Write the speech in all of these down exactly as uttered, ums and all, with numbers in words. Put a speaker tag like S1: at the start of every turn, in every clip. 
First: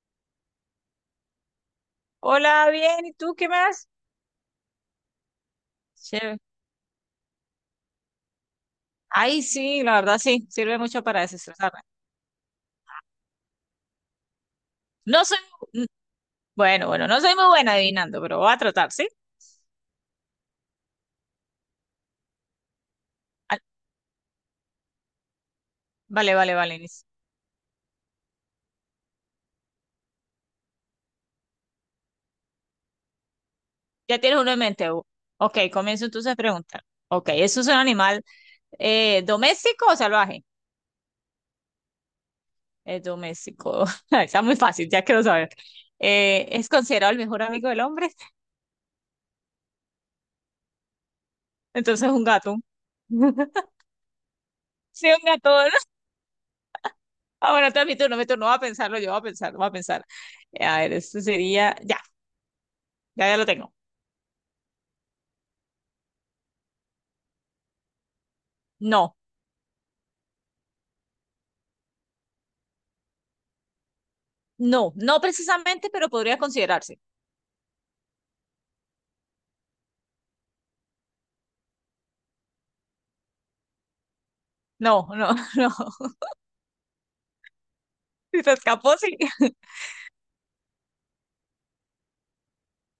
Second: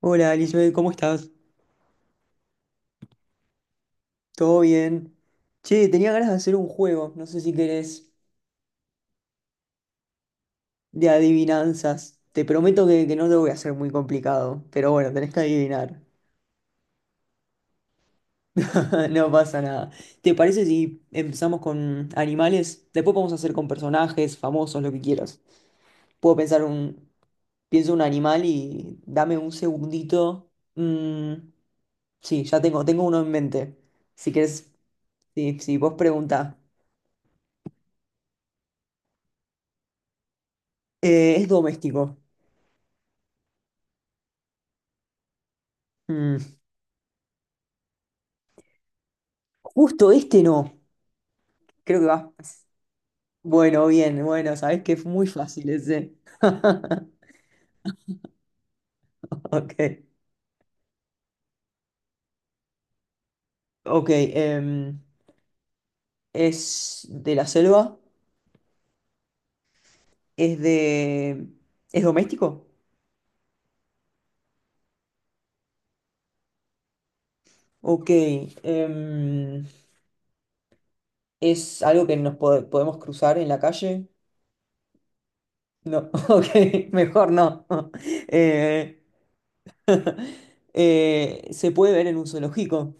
S1: Hola, Elizabeth, ¿cómo estás?
S2: Hola, bien, ¿y tú qué más?
S1: ¿Todo bien? Che, tenía ganas de
S2: Chévere.
S1: hacer un juego, no sé si querés,
S2: Ay, sí, la verdad sí, sirve mucho
S1: de
S2: para desestresarme.
S1: adivinanzas. Te prometo que, que no te voy a hacer muy complicado, pero bueno,
S2: No
S1: tenés
S2: soy,
S1: que
S2: mm,
S1: adivinar.
S2: bueno, bueno, No soy muy buena adivinando, pero voy a tratar, ¿sí?
S1: No pasa nada. ¿Te parece si empezamos con animales? Después podemos hacer
S2: Ah,
S1: con personajes, famosos, lo que quieras.
S2: Vale,
S1: Puedo
S2: vale,
S1: pensar
S2: vale. Liz.
S1: un... Pienso un animal y dame un segundito. Mm, sí, ya tengo, tengo uno en mente.
S2: Ya
S1: Si
S2: tienes uno en
S1: querés,
S2: mente. Hugo.
S1: sí,
S2: Ok,
S1: sí, vos
S2: comienzo entonces a
S1: preguntá.
S2: preguntar. Ok, ¿eso es un animal eh, doméstico o salvaje?
S1: Eh, ¿es doméstico?
S2: Es doméstico. Ay, está muy fácil, ya quiero saber.
S1: Mm.
S2: Eh, ¿es considerado el mejor amigo del hombre?
S1: Justo este no. Creo que
S2: Entonces un
S1: va.
S2: gato.
S1: Bueno, bien, bueno, sabés que es
S2: Sí, un
S1: muy
S2: gato.
S1: fácil ese.
S2: Ah, bueno, entonces mi turno, mi turno. Voy a pensarlo, yo voy a pensar, voy a
S1: Ok.
S2: pensar. Eh, A ver, esto sería. Ya, ya, ya lo tengo.
S1: Ok. Em, ¿es de la selva?
S2: No,
S1: ¿Es de. ¿Es doméstico?
S2: no, no precisamente, pero podría considerarse.
S1: Ok. em, ¿Es algo que nos po- podemos cruzar en la calle?
S2: No, no, no.
S1: No. Ok, mejor no.
S2: Si se escapó,
S1: Eh,
S2: sí.
S1: eh, ¿se puede ver en un zoológico?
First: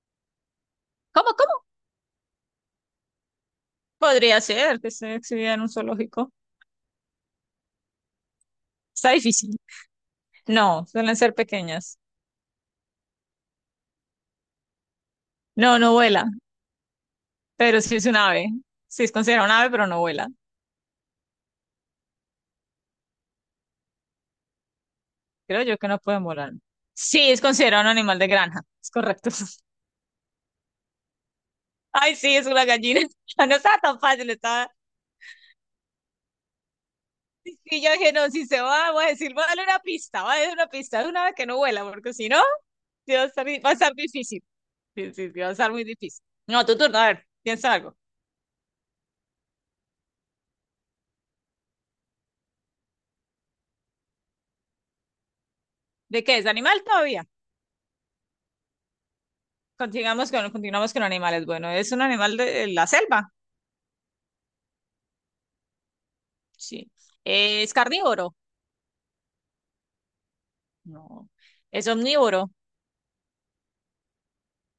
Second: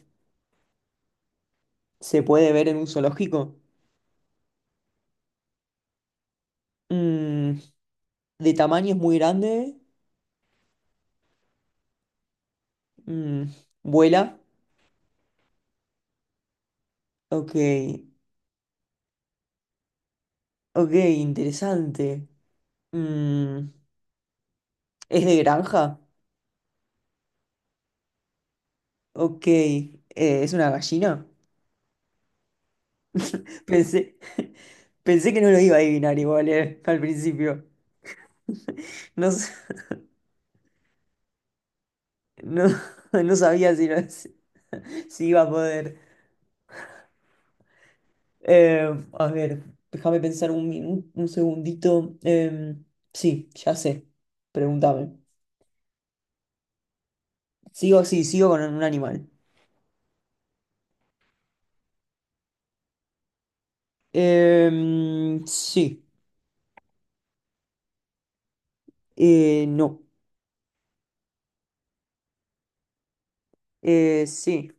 S2: ¿Cómo, cómo?
S1: ¿Se puede ver en un zoológico?
S2: Podría ser que se exhibida en un zoológico.
S1: Mm, ¿De tamaño es
S2: Está
S1: muy
S2: difícil.
S1: grande?
S2: No, suelen ser pequeñas.
S1: Mm, ¿Vuela?
S2: No, no vuela,
S1: Ok,
S2: pero sí es un ave. Sí es considerado un ave, pero no vuela.
S1: ok, interesante. Mm, ¿Es de
S2: Creo yo que no
S1: granja?
S2: pueden volar. Sí, es considerado un animal de granja. Es correcto.
S1: Ok, eh, ¿es una gallina?
S2: Ay, sí, es una gallina. No estaba tan
S1: Pensé,
S2: fácil, estaba.
S1: pensé que no lo iba a adivinar igual, eh, al principio.
S2: Y yo dije, no, si se va, voy a
S1: No,
S2: decir, voy a
S1: s-
S2: darle una pista, voy a darle una pista de una vez que no vuela, porque si no,
S1: no,
S2: sí va a
S1: no
S2: estar, di- va a
S1: sabía si,
S2: estar
S1: lo- si
S2: difícil. Sí,
S1: si
S2: sí, sí,
S1: iba a
S2: va a estar muy
S1: poder.
S2: difícil. No, tu turno, a ver, piensa algo.
S1: Eh, a ver, déjame pensar un, minu- un segundito. Em, sí, ya sé. Pregúntame.
S2: ¿De qué es? ¿Animal todavía?
S1: Sigo, sí, sigo con un animal.
S2: Continuamos con, continuamos con animales. Bueno, ¿es un animal de, de la selva?
S1: Em, sí.
S2: Sí. ¿Es carnívoro?
S1: Eh, no.
S2: No. ¿Es omnívoro?
S1: Eh, sí,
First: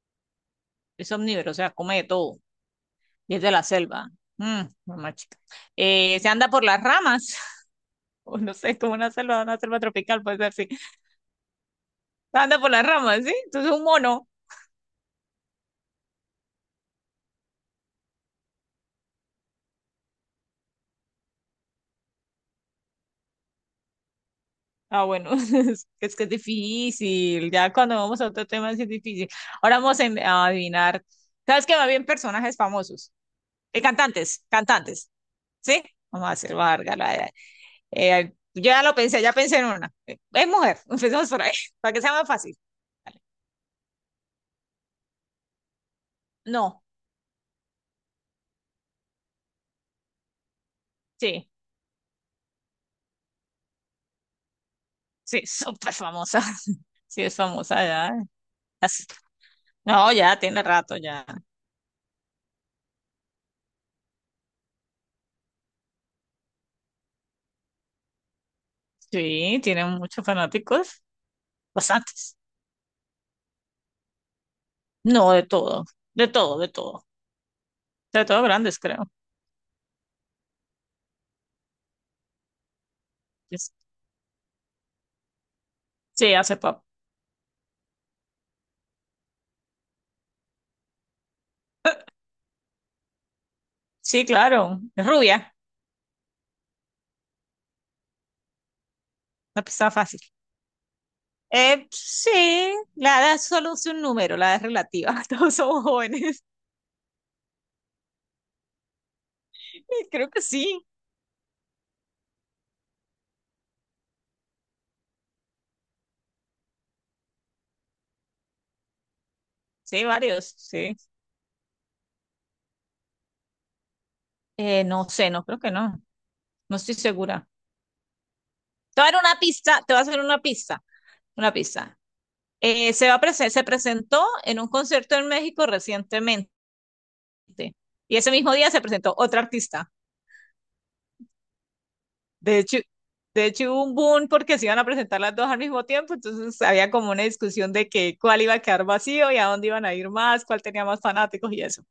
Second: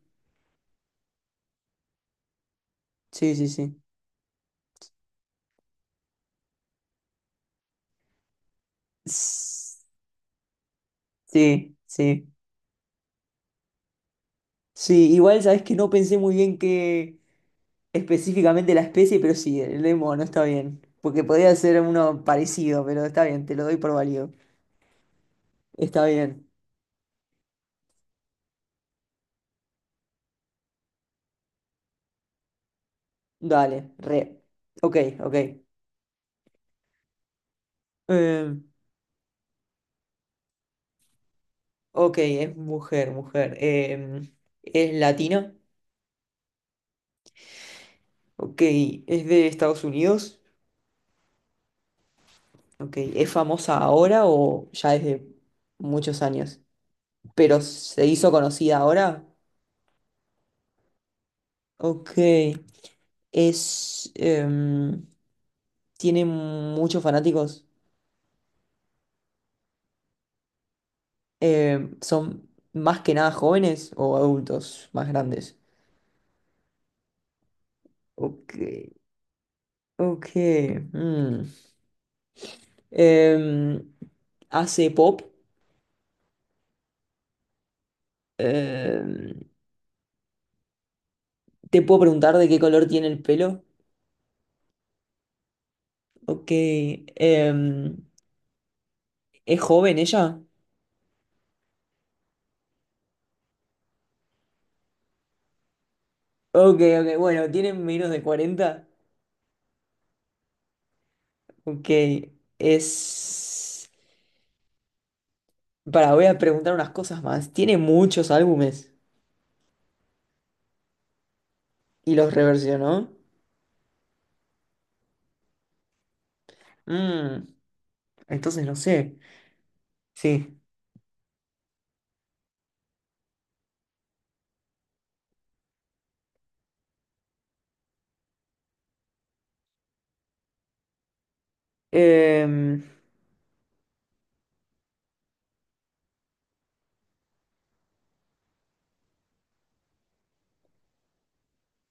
S2: Es omnívoro, o sea, come de todo.
S1: sí,
S2: Y es
S1: sí,
S2: de la
S1: sí.
S2: selva. Mm, mamá chica. Eh, ¿se anda por las ramas? o no sé, como una selva, una
S1: S-
S2: selva tropical, puede ser, sí.
S1: Sí, sí.
S2: Se anda por las ramas, ¿sí? Entonces es un mono.
S1: Sí, igual sabes que no pensé muy bien que específicamente la especie, pero sí, el lemo no está bien. Porque podría ser uno parecido, pero está bien, te lo doy por válido.
S2: Ah, bueno, es,
S1: Está
S2: es que es
S1: bien.
S2: difícil. Ya cuando vamos a otro tema sí es difícil. Ahora vamos a, a adivinar. ¿Sabes qué? Va bien personajes famosos. Eh,
S1: Dale, re.
S2: cantantes,
S1: Ok,
S2: cantantes.
S1: ok.
S2: ¿Sí? Vamos a hacer larga. La- la- eh,
S1: Eh,
S2: yo ya lo pensé, ya pensé en una. Eh, Es mujer, empecemos por ahí, para que sea
S1: ok,
S2: más
S1: es
S2: fácil.
S1: mujer,
S2: Dale.
S1: mujer. Eh, es latina.
S2: No,
S1: Ok, es de Estados Unidos.
S2: sí,
S1: Ok, ¿es famosa ahora o ya desde
S2: sí, súper
S1: muchos
S2: famosa.
S1: años?
S2: Sí, es
S1: Pero
S2: famosa
S1: se
S2: ya.
S1: hizo conocida
S2: Así-
S1: ahora.
S2: No, ya tiene rato ya.
S1: Ok, es, em, tiene muchos fanáticos.
S2: Sí, tiene muchos fanáticos,
S1: Em,
S2: bastantes.
S1: son más que nada jóvenes o adultos más
S2: No, de
S1: grandes.
S2: todo, de todo, de todo. Sobre todo
S1: Ok,
S2: grandes, creo.
S1: ok. mm.
S2: Es-
S1: Em, hace pop.
S2: Sí, hace pop.
S1: Em, te puedo preguntar de qué color tiene el pelo.
S2: Sí, claro. Es rubia.
S1: Ok, em, ¿es
S2: La pista
S1: joven
S2: fácil.
S1: ella?
S2: Eh, sí, la edad solo es un número, la edad es relativa. Todos somos jóvenes.
S1: Ok, ok, bueno, tiene menos de cuarenta.
S2: Creo que sí.
S1: Ok, es... Para, voy a preguntar unas cosas más. Tiene muchos álbumes
S2: Sí, varios, sí.
S1: y los reversionó.
S2: Eh, no sé, no creo que no. No estoy
S1: Mm,
S2: segura.
S1: entonces no
S2: Te voy a
S1: sé.
S2: dar una pista, te voy a hacer una
S1: Sí.
S2: pista. Una pista. Eh, se va a presen- se presentó en un concierto en México recientemente. Y ese mismo día se presentó otra artista. De hecho,
S1: Em,
S2: de hecho hubo un boom porque se iban a presentar las dos al mismo tiempo, entonces había como una discusión de que cuál iba a quedar vacío y a dónde iban a ir más, cuál tenía más fanáticos y eso.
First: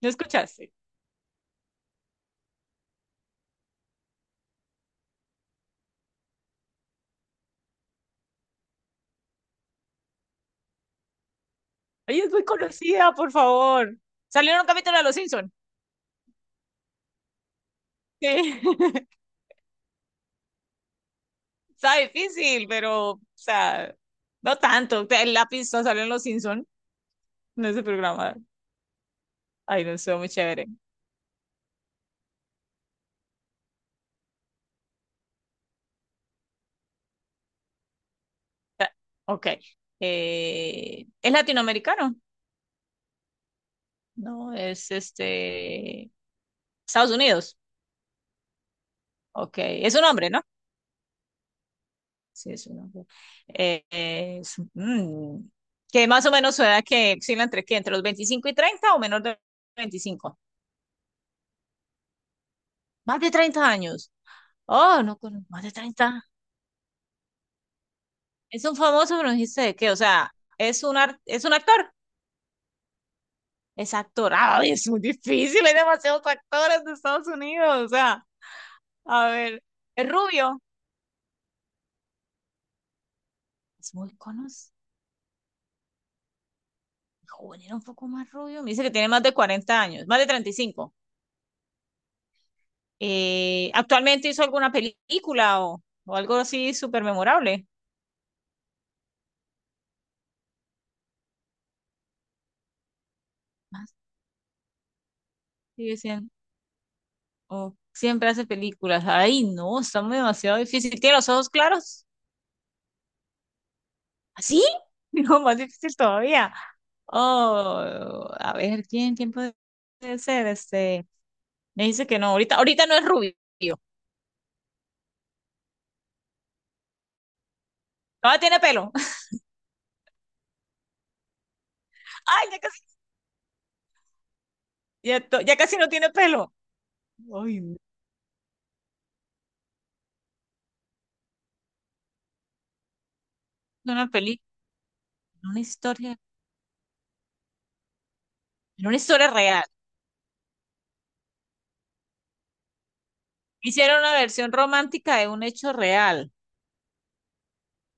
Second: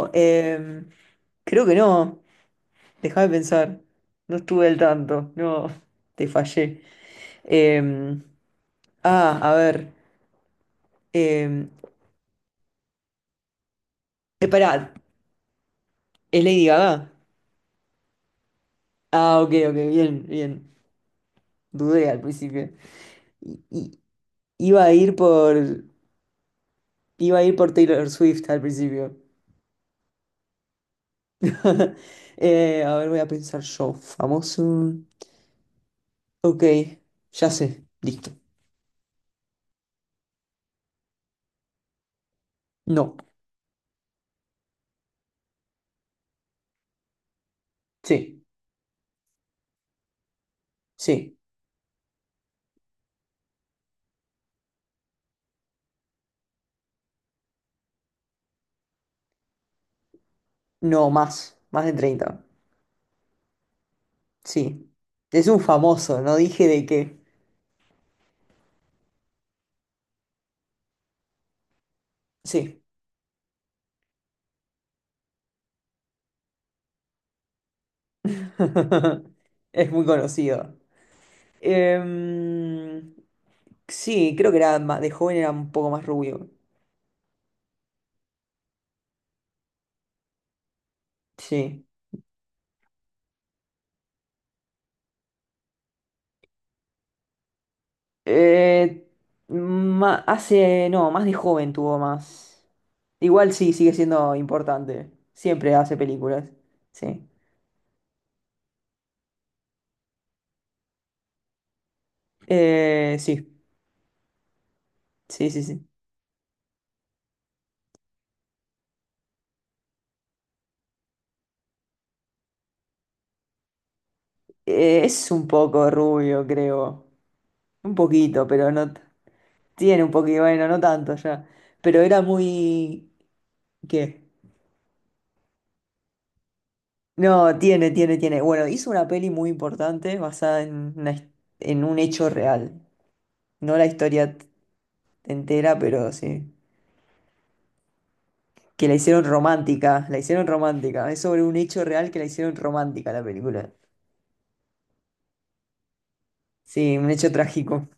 S2: ¿No escuchaste?
S1: em, creo que no. Dejá de pensar. No estuve al tanto. No, te fallé. Em, ah, a ver. Em,
S2: Ella es muy conocida, por favor.
S1: eh,
S2: Salió en un
S1: pará,
S2: capítulo de Los Simpson.
S1: ¿es Lady Gaga?
S2: Sí.
S1: Ah, ok, ok, bien, bien.
S2: Está
S1: Dudé al
S2: difícil,
S1: principio.
S2: pero, o
S1: I-
S2: sea,
S1: i-
S2: no
S1: Iba a
S2: tanto.
S1: ir
S2: El
S1: por,
S2: pista salió en Los Simpson
S1: iba a ir
S2: en
S1: por
S2: ese
S1: Taylor
S2: programa.
S1: Swift al principio.
S2: Ay, no estuvo muy chévere.
S1: Eh, a ver, voy a pensar yo. Famoso. Ok, ya sé. Listo.
S2: Ok. Eh, ¿es latinoamericano?
S1: No.
S2: No, es este... Estados Unidos.
S1: Sí,
S2: Ok, es un hombre, ¿no?
S1: sí.
S2: Sí, es un hombre. Eh, eh, es- mm, que más o menos su edad que oscila entre qué, entre los veinticinco y treinta o menor de veinticinco.
S1: No, más. Más de treinta.
S2: Más de treinta años.
S1: Sí.
S2: Oh, no, con-
S1: Es un
S2: más de
S1: famoso,
S2: treinta.
S1: no dije de qué.
S2: Es un famoso, pero no dijiste de qué, o sea, es un, ar- es un actor.
S1: Sí.
S2: Es actor. Ay, es muy difícil, hay demasiados actores de Estados Unidos, o sea, a ver,
S1: Es muy
S2: es rubio.
S1: conocido. Em,
S2: Es muy
S1: sí, creo que
S2: conocido.
S1: era ma- de joven era un poco más rubio.
S2: Joven, era un poco más rubio. Me dice que tiene más de cuarenta años, más de treinta y cinco.
S1: Sí.
S2: Eh, ¿actualmente hizo alguna película o, o algo así súper memorable?
S1: Eh, ma- hace, no, más de joven tuvo más. Igual sí,
S2: Ah,
S1: sigue siendo importante. Siempre hace
S2: sigue siendo,
S1: películas. Sí.
S2: o siempre hace películas. Ay, no, está muy demasiado difícil. ¿Tiene los ojos claros?
S1: Eh, sí,
S2: ¿Así? No,
S1: sí,
S2: más
S1: sí, sí.
S2: difícil todavía. Oh, a ver, ¿quién, quién puede ser? Este, me dice que no, ahorita, ahorita no es rubio.
S1: Eh, es un poco rubio, creo. Un
S2: Todavía
S1: poquito,
S2: tiene
S1: pero
S2: pelo.
S1: no. t- Tiene un poquito, bueno, no tanto ya. Pero era
S2: Ay, ya casi,
S1: muy... ¿Qué?
S2: ya, to- ya casi no tiene pelo.
S1: No,
S2: Ay, no.
S1: tiene, tiene, tiene. Bueno, hizo una peli muy importante basada en, una his- en un hecho real. No la
S2: Una
S1: historia
S2: película,
S1: t-
S2: una
S1: entera, pero
S2: historia,
S1: sí. Que la
S2: una
S1: hicieron
S2: historia real.
S1: romántica, la hicieron romántica. Es sobre un hecho real que la hicieron romántica la película.
S2: Hicieron una versión romántica de un hecho real.
S1: Sí, un hecho trágico.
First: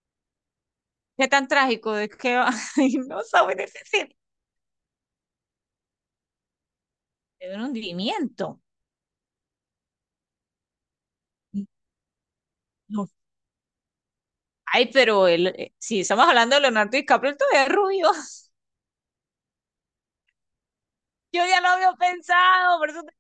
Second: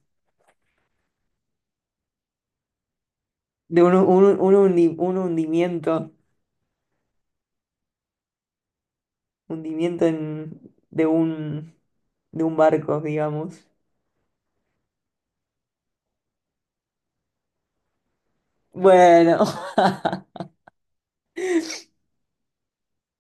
S2: ¿Qué tan trágico? Es que ay, no sabe
S1: De un,
S2: decir.
S1: un- un hundi- un hundimiento,
S2: Es un hundimiento.
S1: hundimiento en- de un, de un barco,
S2: No.
S1: digamos.
S2: Ay, pero él eh, si estamos hablando de Leonardo DiCaprio, él todavía es rubio.
S1: Bueno,
S2: Yo ya lo había pensado, por eso te-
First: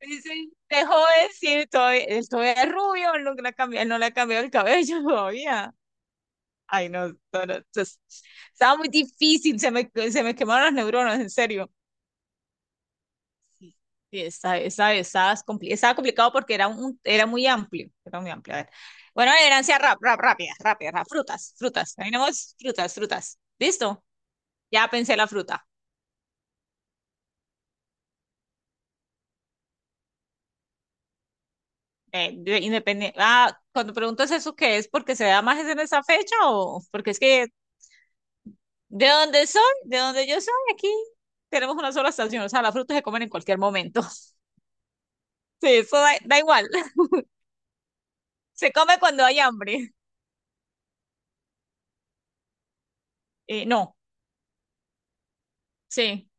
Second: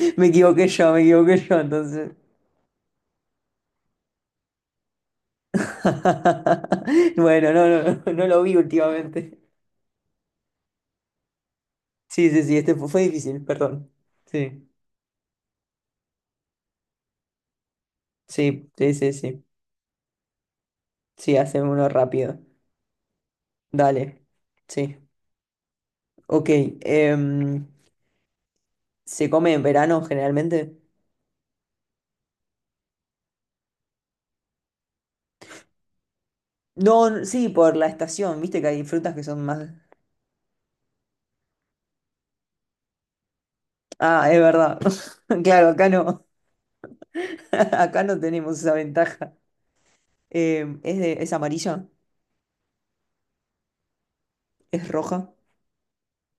S2: me
S1: me
S2: dicen,
S1: equivoqué
S2: de
S1: yo, me
S2: joven,
S1: equivoqué yo
S2: sí, todavía,
S1: entonces.
S2: él todavía es rubio, él no le ha cambiado, él no le ha cambiado el cabello todavía. Ay, no, no,
S1: Bueno,
S2: no,
S1: no,
S2: entonces,
S1: no, no, no lo vi
S2: estaba muy
S1: últimamente.
S2: difícil, se me, se me quemaron las neuronas, en serio.
S1: Sí, sí, sí, este fu- fue difícil,
S2: Sí,
S1: perdón.
S2: sí, esa,
S1: Sí,
S2: esa, esa es compli- estaba complicado porque era, un, era muy amplio, era muy amplio. A
S1: sí,
S2: ver.
S1: sí, sí,
S2: Bueno,
S1: sí.
S2: la herencia rap, rap, rápida, rápida, rap.
S1: Sí,
S2: Frutas,
S1: hacemos uno
S2: frutas.
S1: rápido.
S2: Tenemos frutas, frutas. ¿Listo?
S1: Dale,
S2: Ya
S1: sí,
S2: pensé la fruta.
S1: ok. em, ¿Se come en verano generalmente?
S2: Eh, independiente. Ah, cuando preguntas eso, ¿qué es? ¿Porque se da más en esa fecha o
S1: No,
S2: porque es
S1: n-
S2: que
S1: sí, por la estación, viste que hay
S2: de
S1: frutas que son
S2: dónde soy,
S1: más...
S2: de dónde yo soy, aquí tenemos una sola estación. O sea, las frutas se comen en cualquier momento.
S1: Ah, es verdad. Claro,
S2: Sí,
S1: acá
S2: eso da,
S1: no,
S2: da igual.
S1: acá no tenemos esa
S2: Se come cuando
S1: ventaja.
S2: hay hambre.
S1: Em, es de, es amarilla,
S2: Eh, no,
S1: es roja,
S2: sí,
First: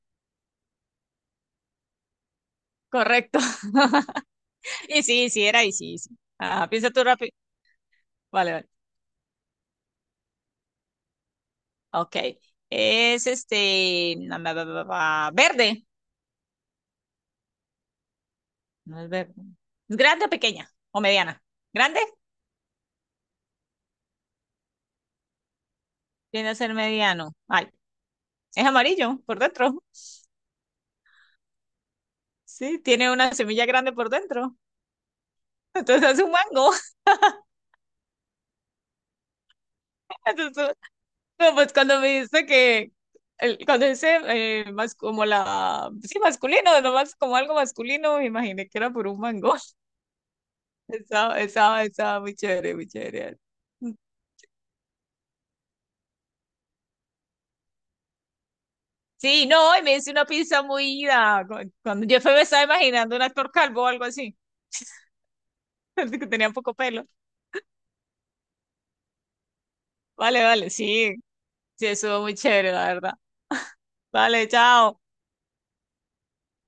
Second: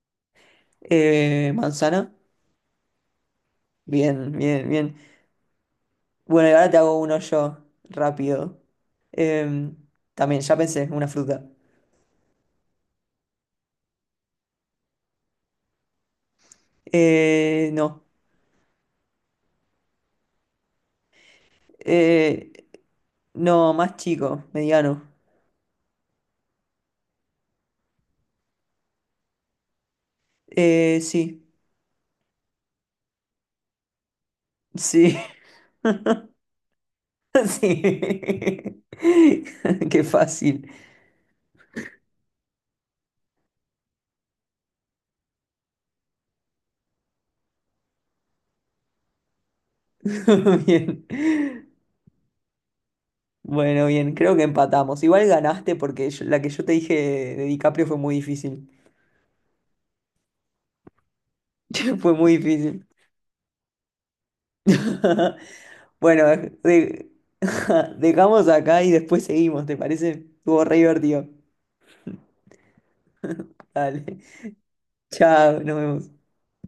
S1: eh, manzana.
S2: correcto.
S1: Bien, bien, bien.
S2: Y sí, sí, era y sí, sí.
S1: Bueno, y
S2: Ah,
S1: ahora te
S2: piensa
S1: hago
S2: tú
S1: uno
S2: rápido.
S1: yo,
S2: Vale,
S1: rápido.
S2: vale.
S1: Em, también, ya pensé, una fruta.
S2: Ok. Es este. Na, na, na, na, na, verde.
S1: Eh, no,
S2: No es verde. ¿Es grande o pequeña? ¿O mediana? ¿Grande?
S1: eh, no, más chico, mediano.
S2: Tiene a ser mediano. Ay, es amarillo por dentro.
S1: Eh, sí.
S2: Sí, tiene una semilla grande por dentro.
S1: Sí,
S2: Entonces es un mango.
S1: sí. Qué
S2: Entonces,
S1: fácil.
S2: no, pues cuando me dice que. el- Cuando dice eh, más como la. Sí, masculino, nomás como algo masculino, me imaginé que era por un mango.
S1: Bien.
S2: Estaba, estaba, estaba muy chévere, muy chévere.
S1: Bueno, bien, creo que empatamos. Igual ganaste porque yo- la que yo te dije de DiCaprio fue muy difícil.
S2: Sí, no, y me hice una pizza muy ida. cu- Cuando
S1: Fue
S2: yo fui,
S1: muy
S2: me estaba
S1: difícil.
S2: imaginando un actor calvo o algo así,
S1: Bueno,
S2: que tenía poco pelo.
S1: de- dejamos acá y después seguimos, ¿te parece?
S2: Vale,
S1: Estuvo
S2: vale,
S1: re
S2: sí,
S1: divertido.
S2: sí, estuvo muy chévere, la verdad.
S1: Dale.
S2: Vale, chao.
S1: Chao, nos vemos.